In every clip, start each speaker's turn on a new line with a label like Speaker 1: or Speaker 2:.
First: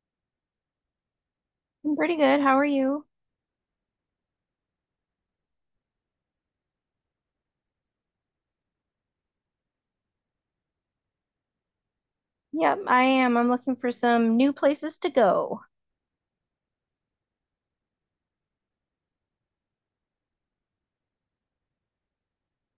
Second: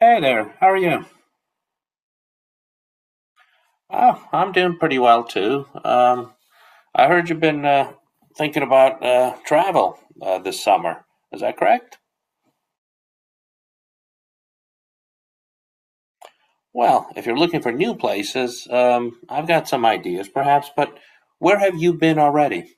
Speaker 1: Hey there, how are you?
Speaker 2: I'm pretty good. How are you?
Speaker 1: Oh, I'm doing pretty well too. I heard you've been thinking about travel this summer. Is that correct?
Speaker 2: Yep, I am. I'm looking for some new places to go.
Speaker 1: Well, if you're looking for new places, I've got some ideas perhaps, but where have you been already?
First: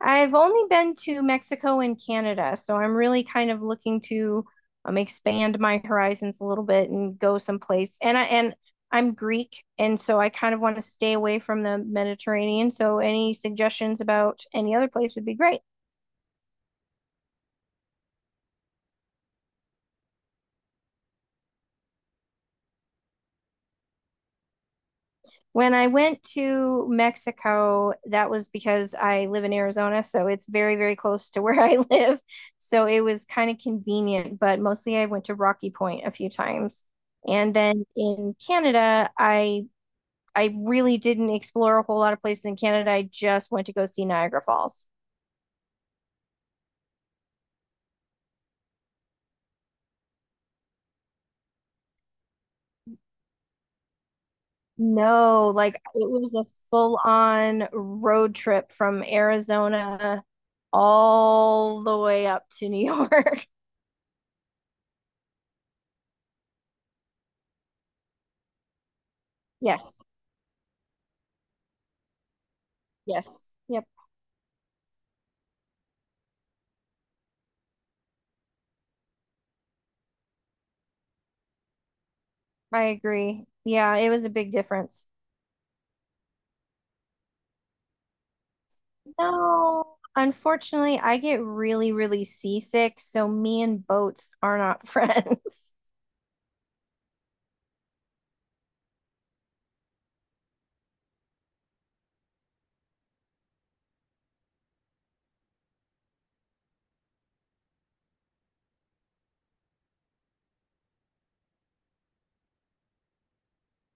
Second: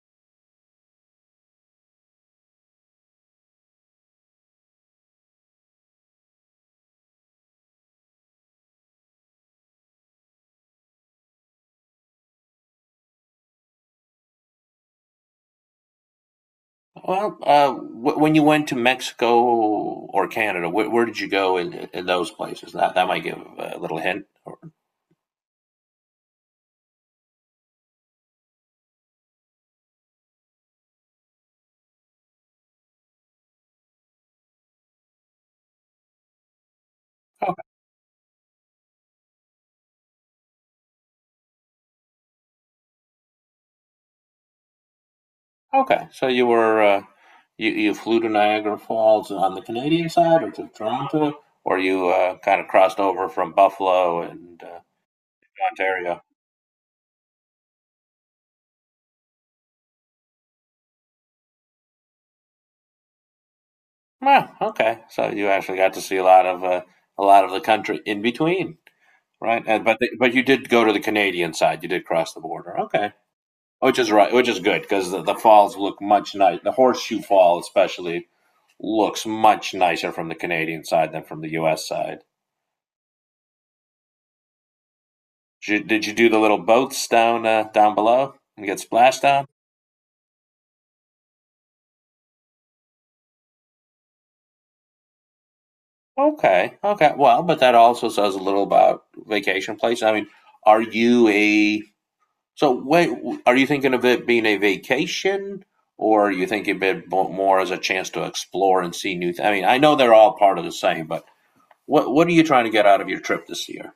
Speaker 2: I've only been to Mexico and Canada, so I'm really kind of looking to expand my horizons a little bit and go someplace. And I'm Greek, and so I kind of want to stay away from the Mediterranean. So any suggestions about any other place would be great.
Speaker 1: Well, when you went to Mexico or Canada, where did you go in those places? That might give a little hint.
Speaker 2: When I went to Mexico, that was because I live in Arizona, so it's very, very close to where I live. So it was kind of convenient, but mostly I went to Rocky Point a few times. And then in Canada, I really didn't explore a whole lot of places in Canada. I just went to go see Niagara Falls.
Speaker 1: Okay, so you were you flew to Niagara Falls on the Canadian side, or to Toronto, or you kind of crossed over from Buffalo and
Speaker 2: No, like it
Speaker 1: Ontario.
Speaker 2: was a full-on road trip from Arizona all the way up to New York.
Speaker 1: Ah, okay, so you actually got to see a lot of the country in between, right? And, but
Speaker 2: Yes.
Speaker 1: the, but you did go to the Canadian side. You did cross the border. Okay,
Speaker 2: Yes. Yep.
Speaker 1: which is good because the falls look much nice. The Horseshoe Fall especially looks much nicer from the Canadian side than from the U.S. side.
Speaker 2: I agree. Yeah, it was a big difference.
Speaker 1: Did you do the little boats down down below and get splashed on?
Speaker 2: No, unfortunately, I get really, really seasick, so me and boats are not friends.
Speaker 1: Okay, okay. Well, but that also says a little about vacation place. I mean, are you a so wait? Are you thinking of it being a vacation, or are you thinking of it more as a chance to explore and see new? I mean, I know they're all part of the same, but what are you trying to get out of your trip this year?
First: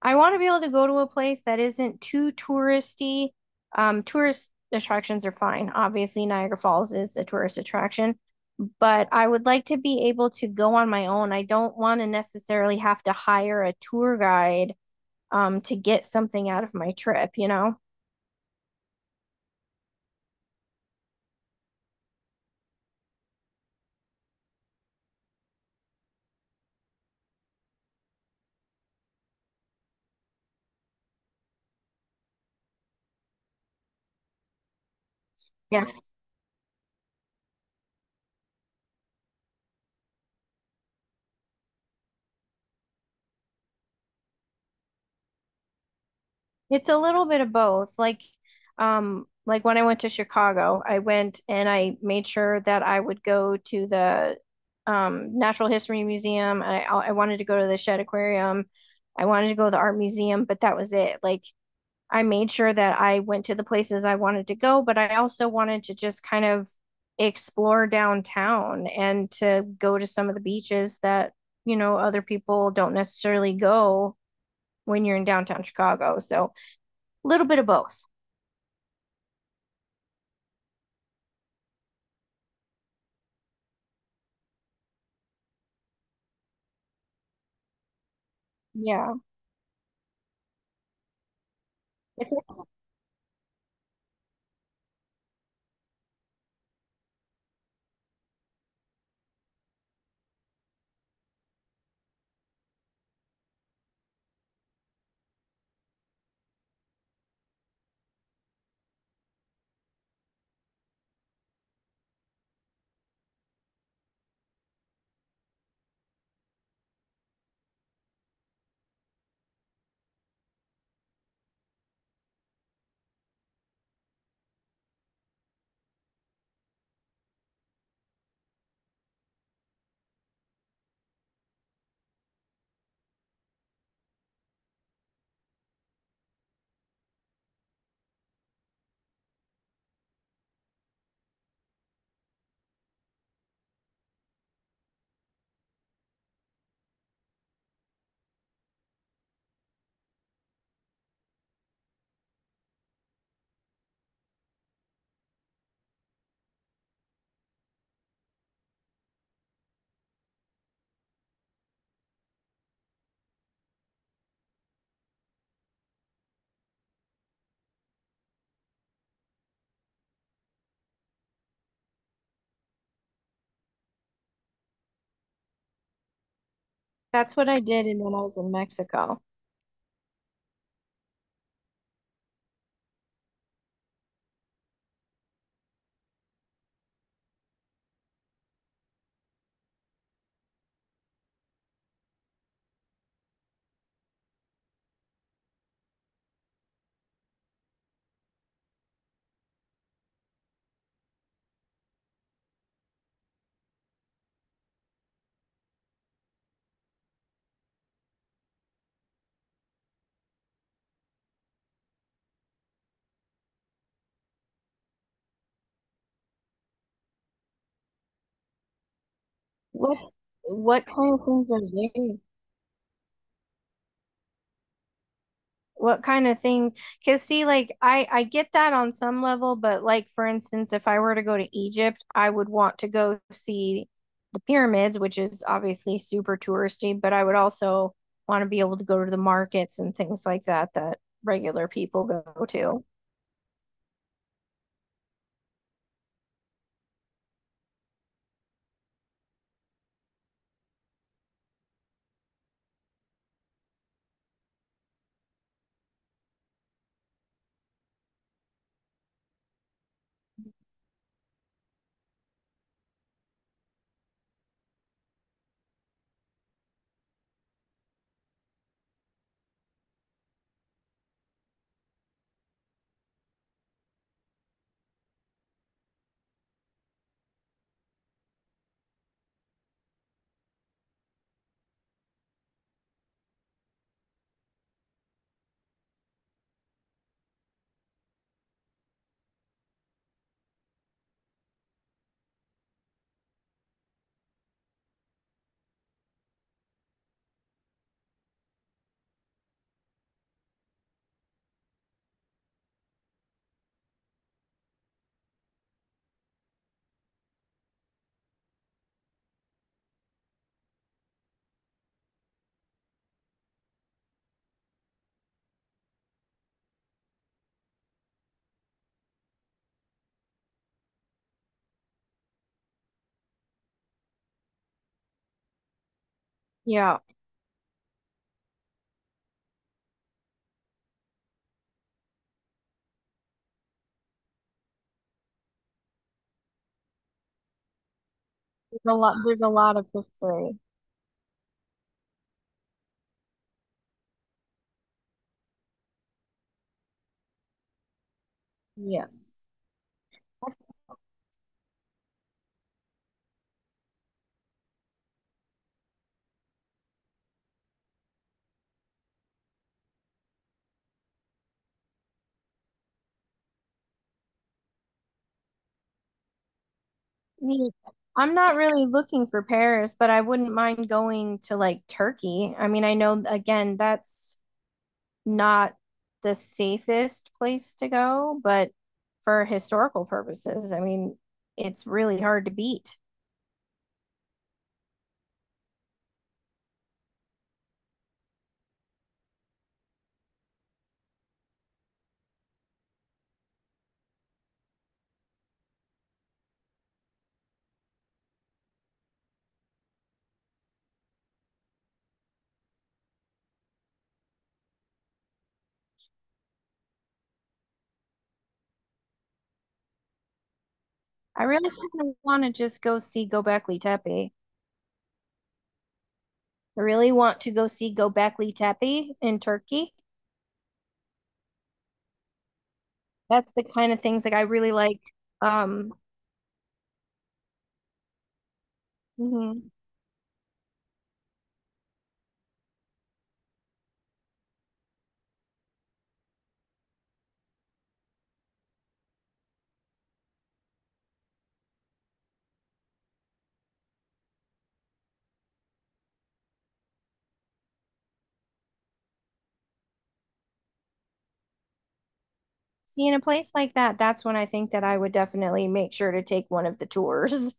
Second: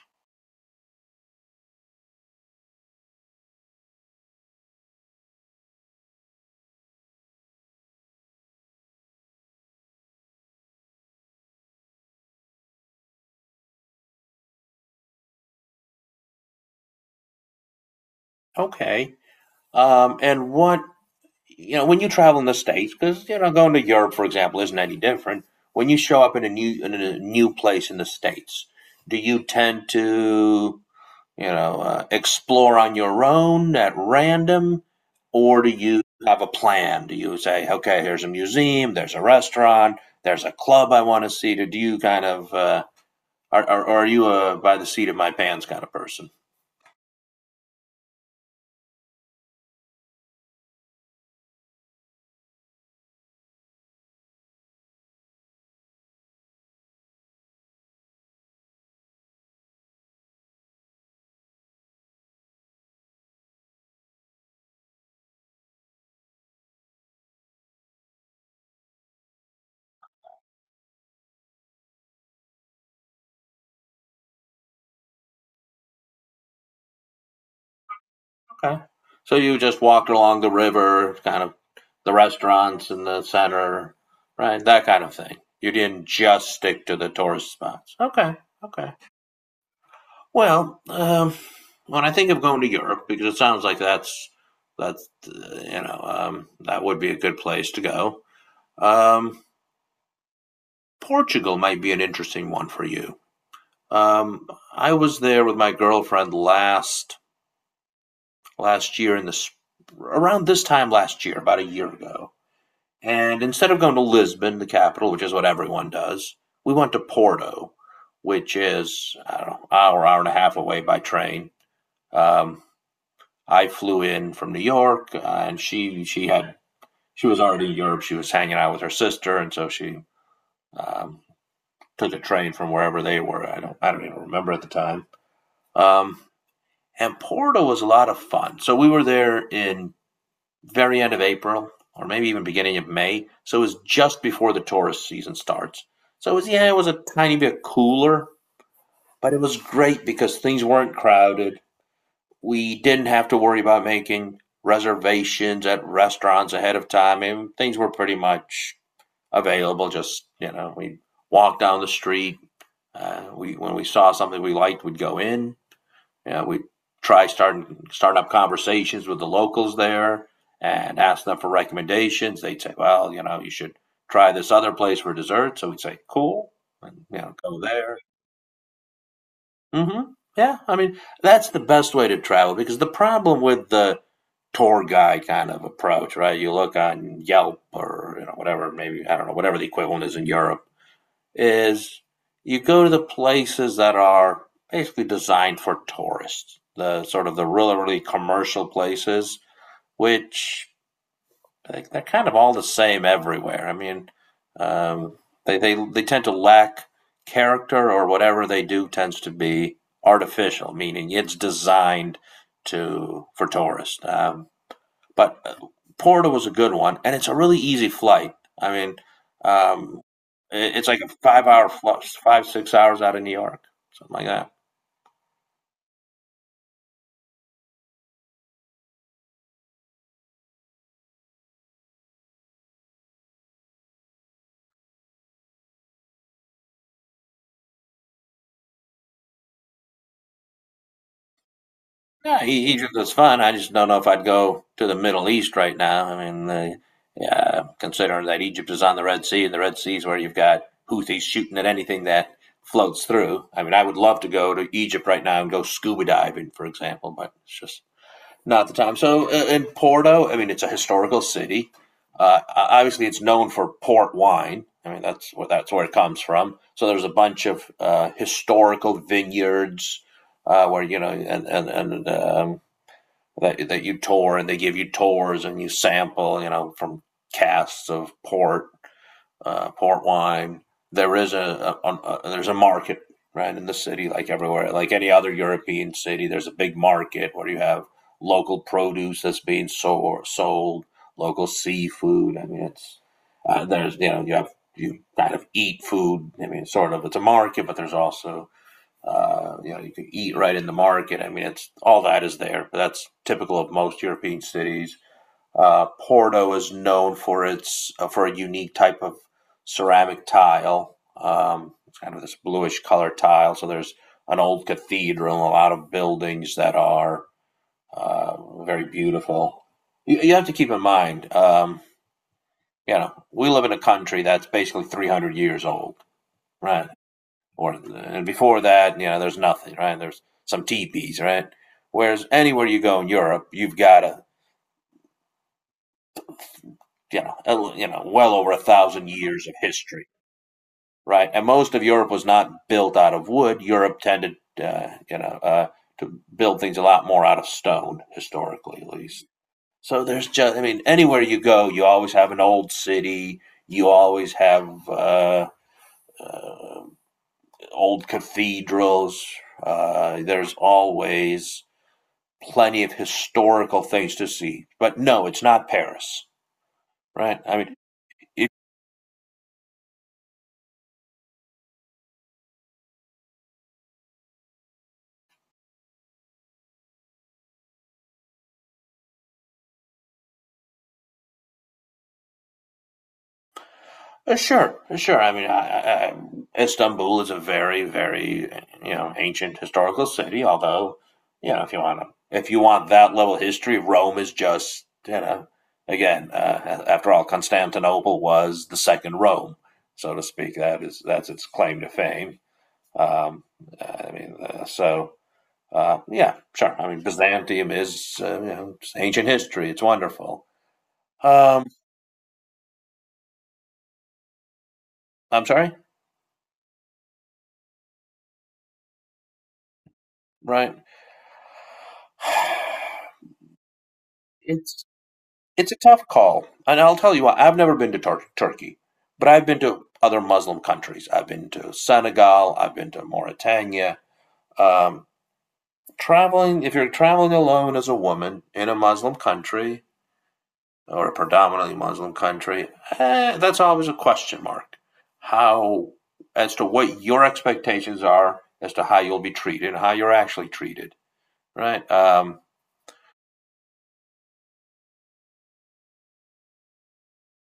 Speaker 2: I want to be able to go to a place that isn't too touristy. Tourist attractions are fine. Obviously, Niagara Falls is a tourist attraction, but I would like to be able to go on my own. I don't want to necessarily have to hire a tour guide, to get something out of my trip?
Speaker 1: Okay. And what you know, when you travel in the states, because you know, going to Europe, for example, isn't any different. When you show up in a new place in the states, do you tend to you know explore on your own at random, or do
Speaker 2: Yeah.
Speaker 1: you have a plan? Do you say, okay, here's a museum, there's a restaurant, there's a club I want to see? Or do you kind of are you a by the seat of my pants kind of person?
Speaker 2: It's a little bit of both. Like when I went to Chicago, I went and I made sure that I would go to the Natural History Museum. I wanted to go to the Shedd Aquarium. I wanted to go to the art museum, but that was it. Like, I made sure that I went to the places I wanted to go, but I also wanted to just kind of explore downtown and to go to some of the beaches that, other people don't necessarily go when you're in downtown Chicago. So a little bit of both.
Speaker 1: Okay. So you just walked along the river, kind of the restaurants in the center, right? That kind of thing. You didn't just stick to the tourist spots. Okay. Okay.
Speaker 2: Yeah,
Speaker 1: Well, when I
Speaker 2: I
Speaker 1: think of
Speaker 2: think
Speaker 1: going to Europe, because it sounds like that's you know that would be a good place to go. Um, Portugal might be an interesting one for you. Um, I was there with my girlfriend last year in the around this time last year, about a year ago. And instead of going to Lisbon, the capital, which is what everyone does, we went to Porto, which is, I don't know, an hour, hour and a half away by train. Um, I flew in from New York, and she was already in Europe. She was hanging out with her sister, and so she um, took a train from wherever they were. I don't even remember at the time. Um, and Porto was a lot of fun. So we were there in very end of April or maybe even beginning of May. So it was just before the tourist season starts. So it was, yeah, it was a tiny bit cooler, but it was great because things weren't crowded. We didn't have to worry about making reservations at restaurants ahead of time. And things were pretty much available. Just, you know, we walked down the street. When we saw something we liked, we'd go in. Yeah, we try starting up conversations with the locals there and ask them for recommendations. They'd say, "Well, you know, you should try this other place for dessert." So we'd say, "Cool," and you know,
Speaker 2: that's what
Speaker 1: go
Speaker 2: I did,
Speaker 1: there.
Speaker 2: and when I was in Mexico.
Speaker 1: hmm Yeah, I mean, that's the best way to travel because the problem with the tour guide kind of approach, right? You look on Yelp or you know whatever, maybe I don't know whatever the equivalent is in Europe is you go to the places that are basically designed for tourists, the sort of the really, really commercial places, which like, they're kind of all the same everywhere. I mean, um, they tend to lack character or whatever they do tends to be artificial, meaning it's designed to for tourists. But Porto was a good one, and it's a really easy flight. I mean,
Speaker 2: What
Speaker 1: um,
Speaker 2: what
Speaker 1: it's like a
Speaker 2: kind of things are
Speaker 1: five-hour flight,
Speaker 2: they?
Speaker 1: 5 6 hours out of New York, something like that.
Speaker 2: What kind of things? Because see, like I get that on some level, but like for instance, if I were to go to Egypt, I would want to go see the pyramids, which is obviously super touristy, but I would also want to be able to go to the markets and things like that that regular people go to.
Speaker 1: Egypt is fun. I just don't know if I'd go to the Middle East right now. I mean, yeah, considering that Egypt is on the Red Sea, and the Red Sea is where you've got Houthis shooting at anything that floats through. I mean, I would love to go to Egypt right now and go scuba diving, for example, but it's just not at the time. So in Porto, I mean, it's a historical city. Uh, Obviously, it's known for port wine. I mean, that's where it comes from. So there's a bunch of historical vineyards where you know, and that that you tour, and they give you tours, and you sample, you know, from casks of port port wine. There is a there's a market right in the city, like everywhere, like any other European city. There's a big market where you have local produce that's being sold local seafood. I mean, it's there's you know you have you kind of eat food. I mean, sort of it's a market, but there's also you know you can eat right in the market. I mean, it's all that is there. But that's typical of most European cities. Porto is known for its for a unique type of ceramic tile. It's kind of this bluish color tile. So there's an old cathedral, a lot of buildings that are very beautiful. You have to keep in mind, you know, we live in a country that's basically 300 years old, right?
Speaker 2: Yeah,
Speaker 1: Or and before that, you know, there's nothing, right? There's some teepees, right? Whereas anywhere you go in Europe, you've got a you know, well over a
Speaker 2: there's a
Speaker 1: thousand
Speaker 2: lot. There's
Speaker 1: years
Speaker 2: a
Speaker 1: of
Speaker 2: lot of
Speaker 1: history,
Speaker 2: history.
Speaker 1: right? And most of Europe was not built out of wood. Europe tended, you know, to build things a lot more out of stone, historically at least.
Speaker 2: Yes.
Speaker 1: So there's just, I mean, anywhere you go, you always have an old city. You always have old cathedrals. There's always plenty of historical things to see. But no, it's not Paris, right? I
Speaker 2: Me,
Speaker 1: mean,
Speaker 2: I'm
Speaker 1: if
Speaker 2: not really looking for Paris, but I wouldn't mind going to like Turkey. I mean, I know again, that's not the safest place to go, but for historical purposes, I mean, it's really hard to beat.
Speaker 1: Sure, sure. I mean, Istanbul is a very, very you know ancient historical city. Although, you know, if you want that level of history, Rome is just you know again. After all, Constantinople was the second Rome, so to speak. That's its claim to fame. Um, I mean, uh, so yeah, sure. I mean, Byzantium is you know it's ancient history. It's wonderful.
Speaker 2: I
Speaker 1: Um,
Speaker 2: really kind of want to just go see Göbekli Tepe.
Speaker 1: I'm sorry,
Speaker 2: I really want to go see Göbekli Tepe in Turkey.
Speaker 1: right?
Speaker 2: That's the kind of things like I really
Speaker 1: It's
Speaker 2: like.
Speaker 1: It's a
Speaker 2: Um,
Speaker 1: tough call, and I'll tell you what. I've never been to Turkey, but I've been
Speaker 2: mhm.
Speaker 1: to other Muslim countries. I've been to Senegal. I've been to Mauritania. Um, Traveling, if you're traveling alone as a woman in a Muslim country or a predominantly Muslim country, that's always a question mark. How, as to what your expectations are, as to how you'll be treated, how you're actually treated, right?
Speaker 2: See, in a place like that, that's when I think that I would definitely make sure to take one of the tours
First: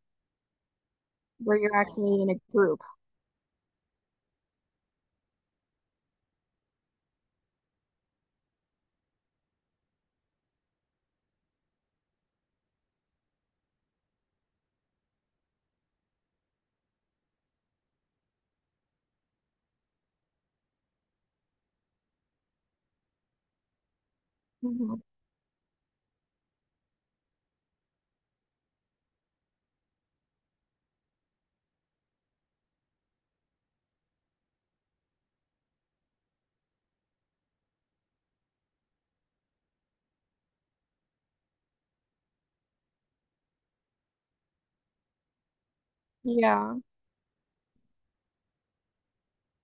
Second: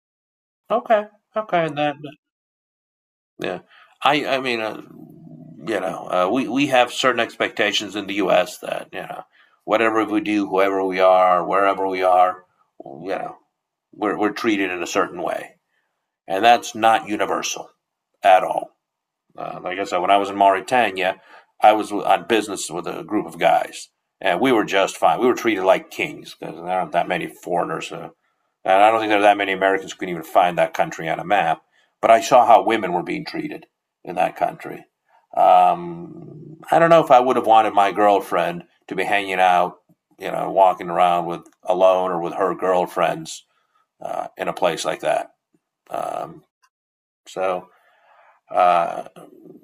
Speaker 1: Okay,
Speaker 2: where
Speaker 1: okay,
Speaker 2: you're
Speaker 1: and that
Speaker 2: actually in a group.
Speaker 1: yeah, I mean, you know, we have certain expectations in the U.S. that you know, whatever we do, whoever we are, wherever we are, you know, we're treated in a certain way, and that's not universal at all. Like I said, when I was in Mauritania, I was on business with a group of guys, and we were just
Speaker 2: Mhm.
Speaker 1: fine. We were treated like kings because there aren't that many foreigners. And I don't think there are that many Americans who can even find that country on a map. But I saw how women were being treated in that country. I don't know if I would have wanted my girlfriend to be hanging out, you know, walking around with alone or with her girlfriends in a place like that. Um,
Speaker 2: Yeah.
Speaker 1: so uh,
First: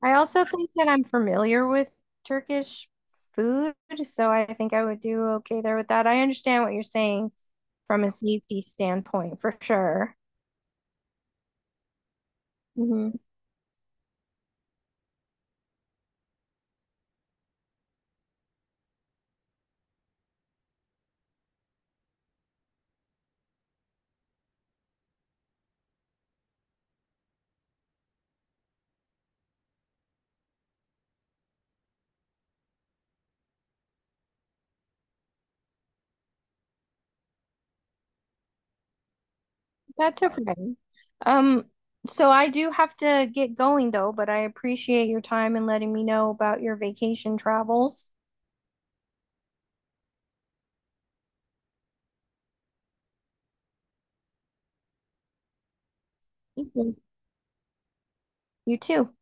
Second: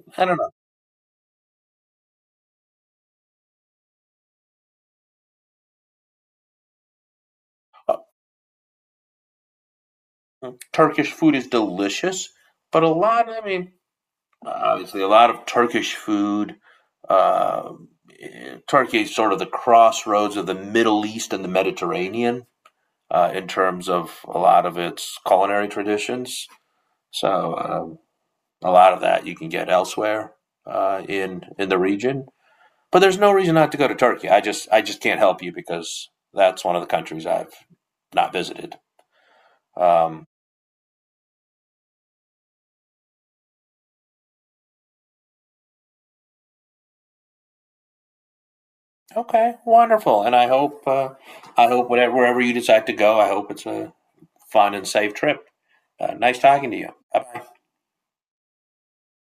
Speaker 2: I
Speaker 1: I don't
Speaker 2: also
Speaker 1: know.
Speaker 2: think that I'm familiar with Turkish food, so I think I would do okay there with that. I understand what you're saying
Speaker 1: Uh,
Speaker 2: from a safety standpoint for sure.
Speaker 1: Turkish food is delicious, but a
Speaker 2: Hmm.
Speaker 1: lot. I mean, obviously a lot of Turkish food. Uh, Turkey is sort of the crossroads of the Middle East and the Mediterranean in terms of a lot of its culinary traditions. So a lot of that you can get elsewhere in the region. But there's no reason not to go to Turkey. I just can't help you because that's one of the countries I've not visited.
Speaker 2: That's
Speaker 1: Um,
Speaker 2: okay. Um, so I do have to get going though, but I appreciate your time and letting me know about your vacation travels.
Speaker 1: okay, wonderful. And I hope whatever wherever you decide to go, I hope it's a fun and safe trip. Nice
Speaker 2: Thank
Speaker 1: talking to you.
Speaker 2: you.
Speaker 1: Bye bye.
Speaker 2: You too.